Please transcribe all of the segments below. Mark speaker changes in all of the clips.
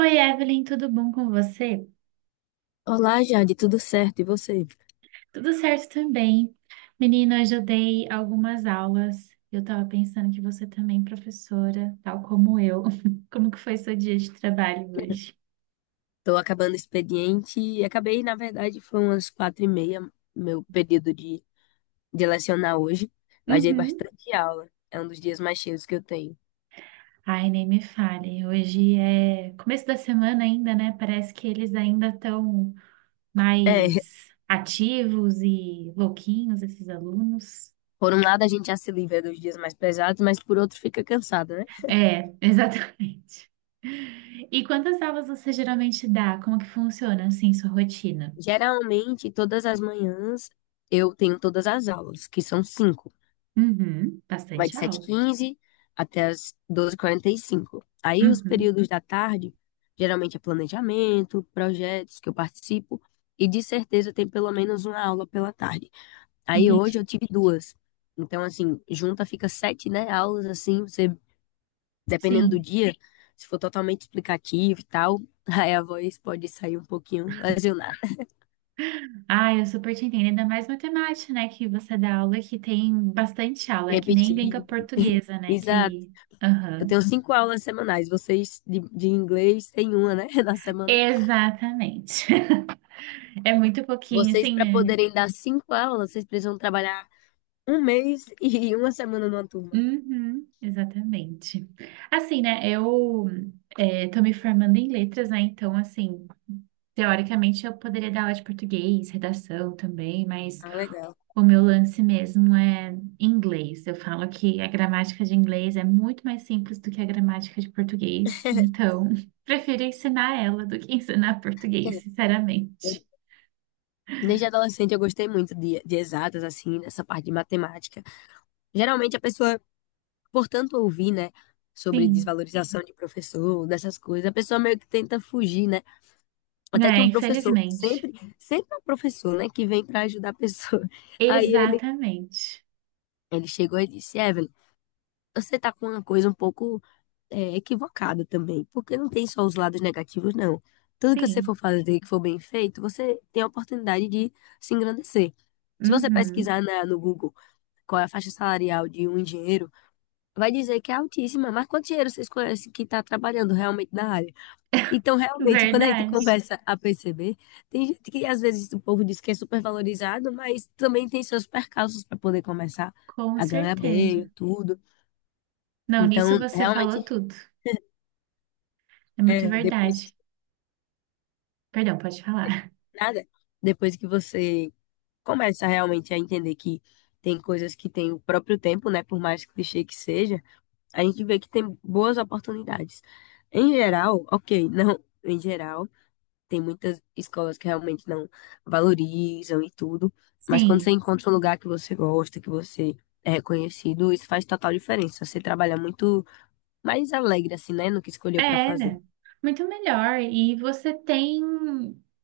Speaker 1: Oi, Evelyn, tudo bom com você?
Speaker 2: Olá, Jade, tudo certo? E você?
Speaker 1: Tudo certo também. Menina, hoje eu dei algumas aulas. Eu tava pensando que você também é professora, tal como eu. Como que foi seu dia de trabalho hoje?
Speaker 2: Estou acabando o expediente e acabei, na verdade, foi umas 4h30, meu período de lecionar hoje, mas dei
Speaker 1: Uhum.
Speaker 2: bastante aula. É um dos dias mais cheios que eu tenho.
Speaker 1: Ai, nem me fale. Hoje é começo da semana ainda, né? Parece que eles ainda estão
Speaker 2: É,
Speaker 1: mais ativos e louquinhos, esses alunos.
Speaker 2: por um lado a gente já se livra dos dias mais pesados, mas por outro fica cansado, né?
Speaker 1: É, exatamente. E quantas aulas você geralmente dá? Como que funciona, assim, sua rotina?
Speaker 2: Geralmente, todas as manhãs eu tenho todas as aulas, que são cinco.
Speaker 1: Uhum,
Speaker 2: Vai de
Speaker 1: bastante
Speaker 2: sete h
Speaker 1: aula.
Speaker 2: 15 até as 12h45. Aí os
Speaker 1: Uhum,
Speaker 2: períodos da tarde, geralmente é planejamento, projetos que eu participo, e de certeza tem pelo menos uma aula pela tarde. Aí hoje eu
Speaker 1: entendi.
Speaker 2: tive duas. Então, assim, junta fica sete, né, aulas, assim, você, dependendo do
Speaker 1: Sim.
Speaker 2: dia, se for totalmente explicativo e tal, aí a voz pode sair um pouquinho lesionada.
Speaker 1: Ah, eu super te entendo. Ainda mais matemática, né? Que você dá aula que tem bastante aula, é que nem língua
Speaker 2: Repetir.
Speaker 1: portuguesa, né?
Speaker 2: Exato.
Speaker 1: Que.
Speaker 2: Eu tenho
Speaker 1: Aham.
Speaker 2: cinco aulas semanais. Vocês de inglês têm uma, né, na semana.
Speaker 1: Exatamente. É muito pouquinho,
Speaker 2: Vocês,
Speaker 1: assim,
Speaker 2: para
Speaker 1: né?
Speaker 2: poderem dar cinco aulas, vocês precisam trabalhar um mês e uma semana numa turma.
Speaker 1: Uhum, exatamente. Assim, né? Eu tô me formando em letras, né? Então, assim. Teoricamente, eu poderia dar aula de português, redação também, mas
Speaker 2: Ah, legal.
Speaker 1: o meu lance mesmo é inglês. Eu falo que a gramática de inglês é muito mais simples do que a gramática de português, então prefiro ensinar ela do que ensinar português,
Speaker 2: Eu-
Speaker 1: sinceramente.
Speaker 2: Desde adolescente eu gostei muito de exatas, assim, nessa parte de matemática. Geralmente a pessoa, por tanto ouvir, né, sobre
Speaker 1: Sim,
Speaker 2: desvalorização de professor, dessas coisas, a pessoa meio que tenta fugir, né? Até que
Speaker 1: é,
Speaker 2: um professor,
Speaker 1: infelizmente.
Speaker 2: sempre, sempre é um professor, né, que vem para ajudar a pessoa. Aí ele,
Speaker 1: Exatamente.
Speaker 2: ele chegou e disse, Evelyn, você tá com uma coisa um pouco equivocada também, porque não tem só os lados negativos, não. Tudo que você for
Speaker 1: Sim.
Speaker 2: fazer que for bem feito, você tem a oportunidade de se engrandecer. Se você
Speaker 1: Uhum.
Speaker 2: pesquisar no Google qual é a faixa salarial de um engenheiro, vai dizer que é altíssima, mas quantos engenheiros vocês conhecem que está trabalhando realmente na área? Então, realmente, quando a gente
Speaker 1: Verdade.
Speaker 2: começa a perceber, tem gente que às vezes o povo diz que é supervalorizado, mas também tem seus percalços para poder começar
Speaker 1: Com
Speaker 2: a ganhar bem e
Speaker 1: certeza.
Speaker 2: tudo.
Speaker 1: Não, nisso
Speaker 2: Então,
Speaker 1: você falou
Speaker 2: realmente,
Speaker 1: tudo. É muito
Speaker 2: depois.
Speaker 1: verdade. Perdão, pode falar.
Speaker 2: Nada. Depois que você começa realmente a entender que tem coisas que têm o próprio tempo, né? Por mais clichê que seja, a gente vê que tem boas oportunidades. Em geral, ok, não, em geral, tem muitas escolas que realmente não valorizam e tudo, mas quando você
Speaker 1: Sim.
Speaker 2: encontra um lugar que você gosta, que você é reconhecido, isso faz total diferença. Você trabalha muito mais alegre, assim, né? No que escolheu para fazer.
Speaker 1: É, muito melhor. E você tem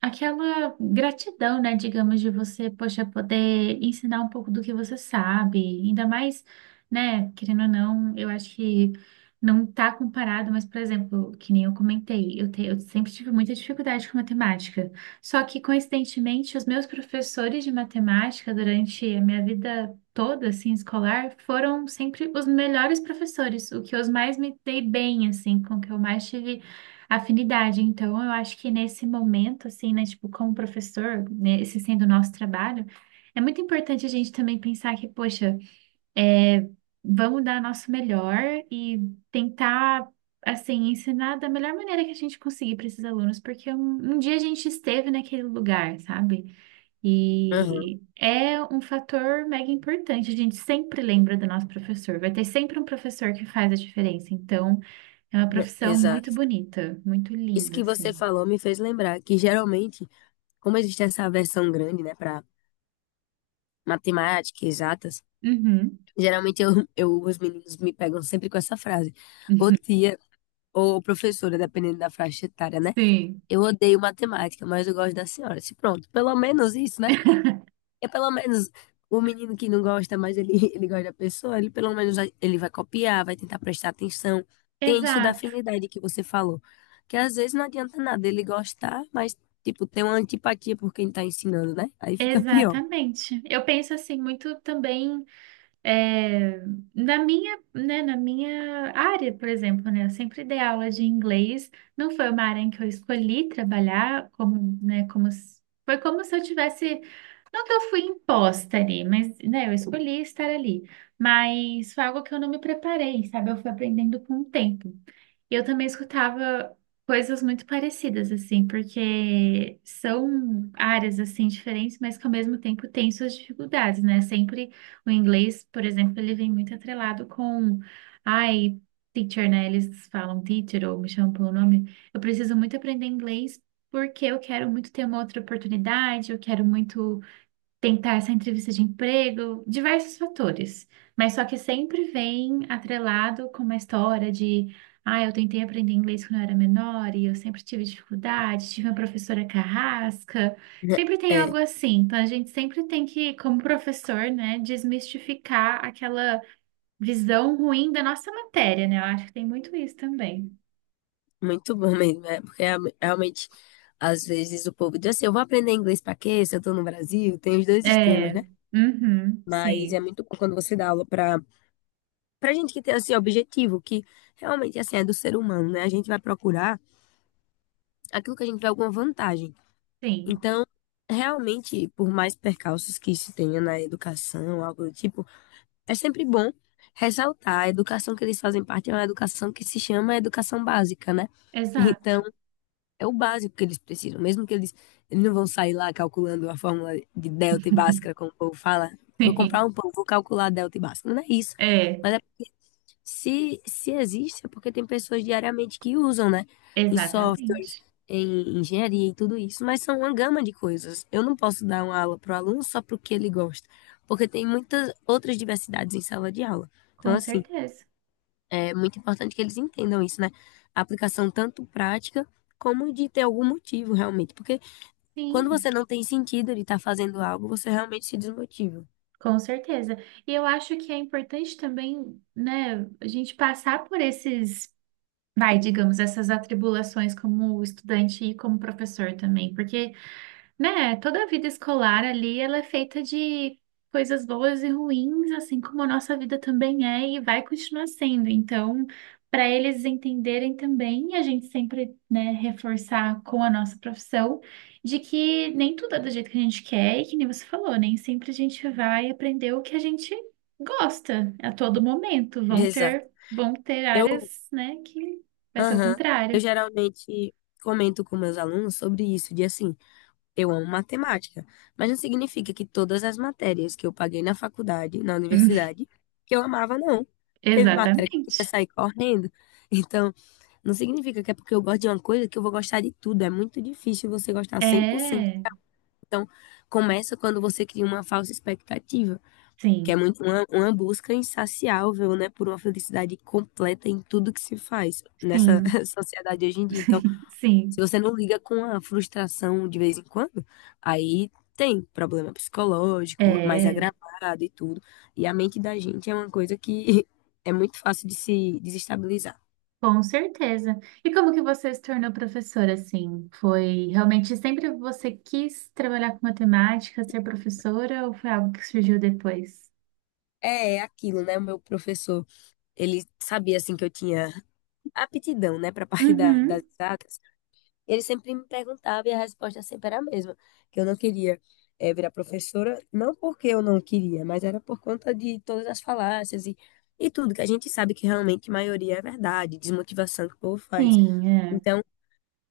Speaker 1: aquela gratidão, né, digamos, de você, poxa, poder ensinar um pouco do que você sabe. Ainda mais, né, querendo ou não, eu acho que não tá comparado, mas, por exemplo, que nem eu comentei, eu sempre tive muita dificuldade com matemática. Só que, coincidentemente, os meus professores de matemática durante a minha vida toda, assim, escolar, foram sempre os melhores professores, o que eu mais me dei bem, assim, com o que eu mais tive afinidade. Então, eu acho que nesse momento, assim, né, tipo, como professor, né, esse sendo o nosso trabalho, é muito importante a gente também pensar que, poxa, é, vamos dar nosso melhor e tentar. Assim, ensinar da melhor maneira que a gente conseguir para esses alunos, porque um dia a gente esteve naquele lugar, sabe?
Speaker 2: Aham,
Speaker 1: E é um fator mega importante. A gente sempre lembra do nosso professor. Vai ter sempre um professor que faz a diferença. Então, é uma profissão muito
Speaker 2: exato.
Speaker 1: bonita, muito
Speaker 2: Isso
Speaker 1: linda,
Speaker 2: que você
Speaker 1: assim.
Speaker 2: falou me fez lembrar que geralmente como existe essa aversão grande, né, para matemática, exatas,
Speaker 1: Uhum.
Speaker 2: geralmente eu, os meninos me pegam sempre com essa frase. Ô tia, ou professora, dependendo da faixa etária, né?
Speaker 1: Sim.
Speaker 2: Eu odeio matemática, mas eu gosto da senhora. Se pronto, pelo menos isso, né? É pelo menos o menino que não gosta, mas ele, ele gosta da pessoa, ele pelo menos ele vai copiar, vai tentar prestar atenção. Tem isso da
Speaker 1: Exato,
Speaker 2: afinidade que você falou, que às vezes não adianta nada ele gostar, mas tipo, tem uma antipatia por quem tá ensinando, né? Aí fica pior.
Speaker 1: exatamente. Eu penso assim muito também. É, na minha, né, na minha área, por exemplo, né, eu sempre dei aula de inglês, não foi uma área em que eu escolhi trabalhar, como, né, como, se- foi como se eu tivesse, não que eu fui imposta ali, mas, né, eu escolhi estar ali, mas foi algo que eu não me preparei, sabe, eu fui aprendendo com o tempo. E eu também escutava coisas muito parecidas, assim, porque são áreas, assim, diferentes, mas que ao mesmo tempo têm suas dificuldades, né? Sempre o inglês, por exemplo, ele vem muito atrelado com, ai, teacher, né? Eles falam teacher ou me chamam pelo nome. Eu preciso muito aprender inglês porque eu quero muito ter uma outra oportunidade, eu quero muito tentar essa entrevista de emprego, diversos fatores, mas só que sempre vem atrelado com uma história de, ah, eu tentei aprender inglês quando eu era menor e eu sempre tive dificuldade, tive uma professora carrasca, sempre tem algo
Speaker 2: É,
Speaker 1: assim, então a gente sempre tem que, como professor, né, desmistificar aquela visão ruim da nossa matéria, né? Eu acho que tem muito isso também.
Speaker 2: muito bom mesmo, é, porque realmente, às vezes o povo diz assim, eu vou aprender inglês pra quê? Se eu tô no Brasil, tem os dois extremos,
Speaker 1: É,
Speaker 2: né?
Speaker 1: uhum,
Speaker 2: Mas é
Speaker 1: sim,
Speaker 2: muito bom quando você dá aula pra gente que tem, assim, objetivo, que realmente, assim, é do ser humano, né? A gente vai procurar aquilo que a gente vê alguma vantagem.
Speaker 1: sim,
Speaker 2: Então, realmente, por mais percalços que se tenha na educação, algo do tipo, é sempre bom ressaltar, a educação que eles fazem parte é uma educação que se chama educação básica, né?
Speaker 1: exato,
Speaker 2: Então, é o básico que eles precisam. Mesmo que eles não vão sair lá calculando a fórmula de delta e bhaskara, como o povo fala. Vou comprar
Speaker 1: sim,
Speaker 2: um pão, vou calcular delta e bhaskara. Não é isso.
Speaker 1: é,
Speaker 2: Mas é porque se existe, é porque tem pessoas diariamente que usam, né? Em softwares,
Speaker 1: exatamente.
Speaker 2: em engenharia e tudo isso. Mas são uma gama de coisas. Eu não posso dar uma aula para o aluno só porque ele gosta. Porque tem muitas outras diversidades em sala de aula. Então,
Speaker 1: Com
Speaker 2: assim,
Speaker 1: certeza.
Speaker 2: é muito importante que eles entendam isso, né? A aplicação tanto prática como de ter algum motivo realmente. Porque quando
Speaker 1: Sim,
Speaker 2: você não tem sentido de estar fazendo algo, você realmente se desmotiva.
Speaker 1: com certeza. E eu acho que é importante também, né, a gente passar por esses, vai, digamos, essas atribulações como estudante e como professor também, porque. Né? Toda a vida escolar ali, ela é feita de coisas boas e ruins, assim como a nossa vida também é e vai continuar sendo. Então, para eles entenderem também, a gente sempre, né, reforçar com a nossa profissão de que nem tudo é do jeito que a gente quer e que nem você falou, nem sempre a gente vai aprender o que a gente gosta a todo momento. Vão
Speaker 2: Exato.
Speaker 1: ter, vão ter
Speaker 2: Eu,
Speaker 1: áreas, né, que vai ser o
Speaker 2: aham, eu
Speaker 1: contrário.
Speaker 2: geralmente comento com meus alunos sobre isso, de assim, eu amo matemática, mas não significa que todas as matérias que eu paguei na faculdade, na universidade, que eu amava, não. Teve matéria que eu queria
Speaker 1: Exatamente.
Speaker 2: sair correndo. Então, não significa que é porque eu gosto de uma coisa que eu vou gostar de tudo. É muito difícil você gostar 100%.
Speaker 1: É,
Speaker 2: Então, começa quando você cria uma falsa expectativa, que é
Speaker 1: sim.
Speaker 2: muito uma busca insaciável, né, por uma felicidade completa em tudo que se faz nessa
Speaker 1: Sim,
Speaker 2: sociedade hoje em dia. Então, se
Speaker 1: sim.
Speaker 2: você não liga com a frustração de vez em quando, aí tem problema psicológico, mais
Speaker 1: É,
Speaker 2: agravado e tudo. E a mente da gente é uma coisa que é muito fácil de se desestabilizar.
Speaker 1: com certeza. E como que você se tornou professora, assim? Foi realmente sempre você quis trabalhar com matemática, ser professora, ou foi algo que surgiu depois?
Speaker 2: É, é aquilo, né? O meu professor ele sabia, assim, que eu tinha aptidão, né, para a parte das
Speaker 1: Uhum,
Speaker 2: exatas. Ele sempre me perguntava e a resposta sempre era a mesma, que eu não queria virar professora, não porque eu não queria, mas era por conta de todas as falácias e tudo, que a gente sabe que realmente a maioria é verdade, desmotivação que o povo faz.
Speaker 1: sim, é,
Speaker 2: Então,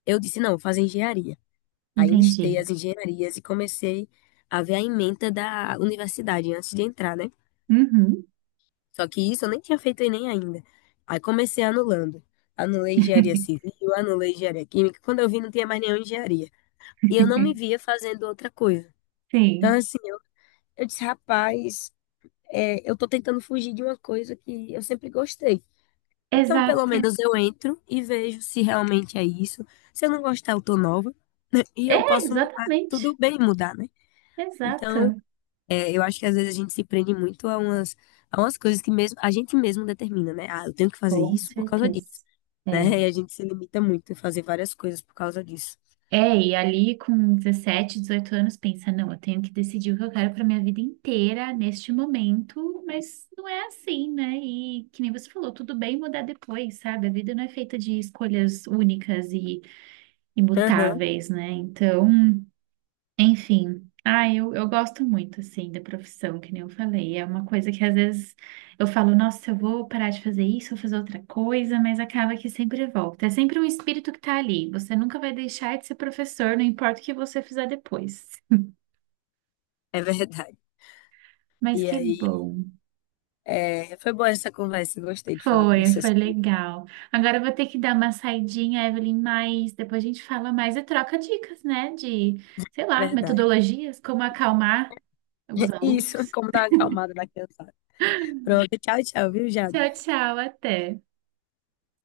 Speaker 2: eu disse, não, vou fazer engenharia. Aí eu listei
Speaker 1: entendi.
Speaker 2: as engenharias e comecei a ver a ementa da universidade antes de entrar, né?
Speaker 1: Uhum,
Speaker 2: Só que isso eu nem tinha feito Enem ainda. Aí comecei anulando. Anulei engenharia civil, anulei engenharia química. Quando eu vi, não tinha mais nenhuma engenharia. E eu não me via fazendo outra coisa. Então,
Speaker 1: sim,
Speaker 2: assim, eu disse, rapaz, eu tô tentando fugir de uma coisa que eu sempre gostei. Então, pelo
Speaker 1: exato.
Speaker 2: menos eu entro e vejo se realmente é isso. Se eu não gostar, eu tô nova, né? E eu
Speaker 1: É,
Speaker 2: posso mudar. Tudo
Speaker 1: exatamente,
Speaker 2: bem mudar, né? Então,
Speaker 1: exato.
Speaker 2: eu acho que às vezes a gente se prende muito a umas coisas que mesmo a gente mesmo determina, né? Ah, eu tenho que fazer
Speaker 1: Com
Speaker 2: isso por causa disso,
Speaker 1: certeza.
Speaker 2: né?
Speaker 1: É.
Speaker 2: E a gente se limita muito a fazer várias coisas por causa disso.
Speaker 1: É, e ali com 17, 18 anos, pensa, não, eu tenho que decidir o que eu quero para minha vida inteira neste momento, mas não é assim, né? E que nem você falou, tudo bem mudar depois, sabe? A vida não é feita de escolhas únicas e
Speaker 2: Aham,
Speaker 1: imutáveis, né? Então, enfim, ah, eu gosto muito, assim, da profissão, que nem eu falei. É uma coisa que às vezes eu falo, nossa, eu vou parar de fazer isso, vou fazer outra coisa, mas acaba que sempre volta. É sempre um espírito que tá ali. Você nunca vai deixar de ser professor, não importa o que você fizer depois.
Speaker 2: é verdade.
Speaker 1: Mas
Speaker 2: E
Speaker 1: que
Speaker 2: aí,
Speaker 1: bom.
Speaker 2: foi boa essa conversa, eu gostei de falar com
Speaker 1: Foi,
Speaker 2: você
Speaker 1: foi
Speaker 2: sobre
Speaker 1: legal. Agora eu vou ter que dar uma saidinha, Evelyn, mas depois a gente fala mais e troca dicas, né? De, sei lá,
Speaker 2: verdade.
Speaker 1: metodologias, como acalmar os
Speaker 2: Isso,
Speaker 1: alunos.
Speaker 2: como dar uma acalmada na criançada. Pronto, tchau, tchau, viu, Jade?
Speaker 1: Tchau, tchau, até.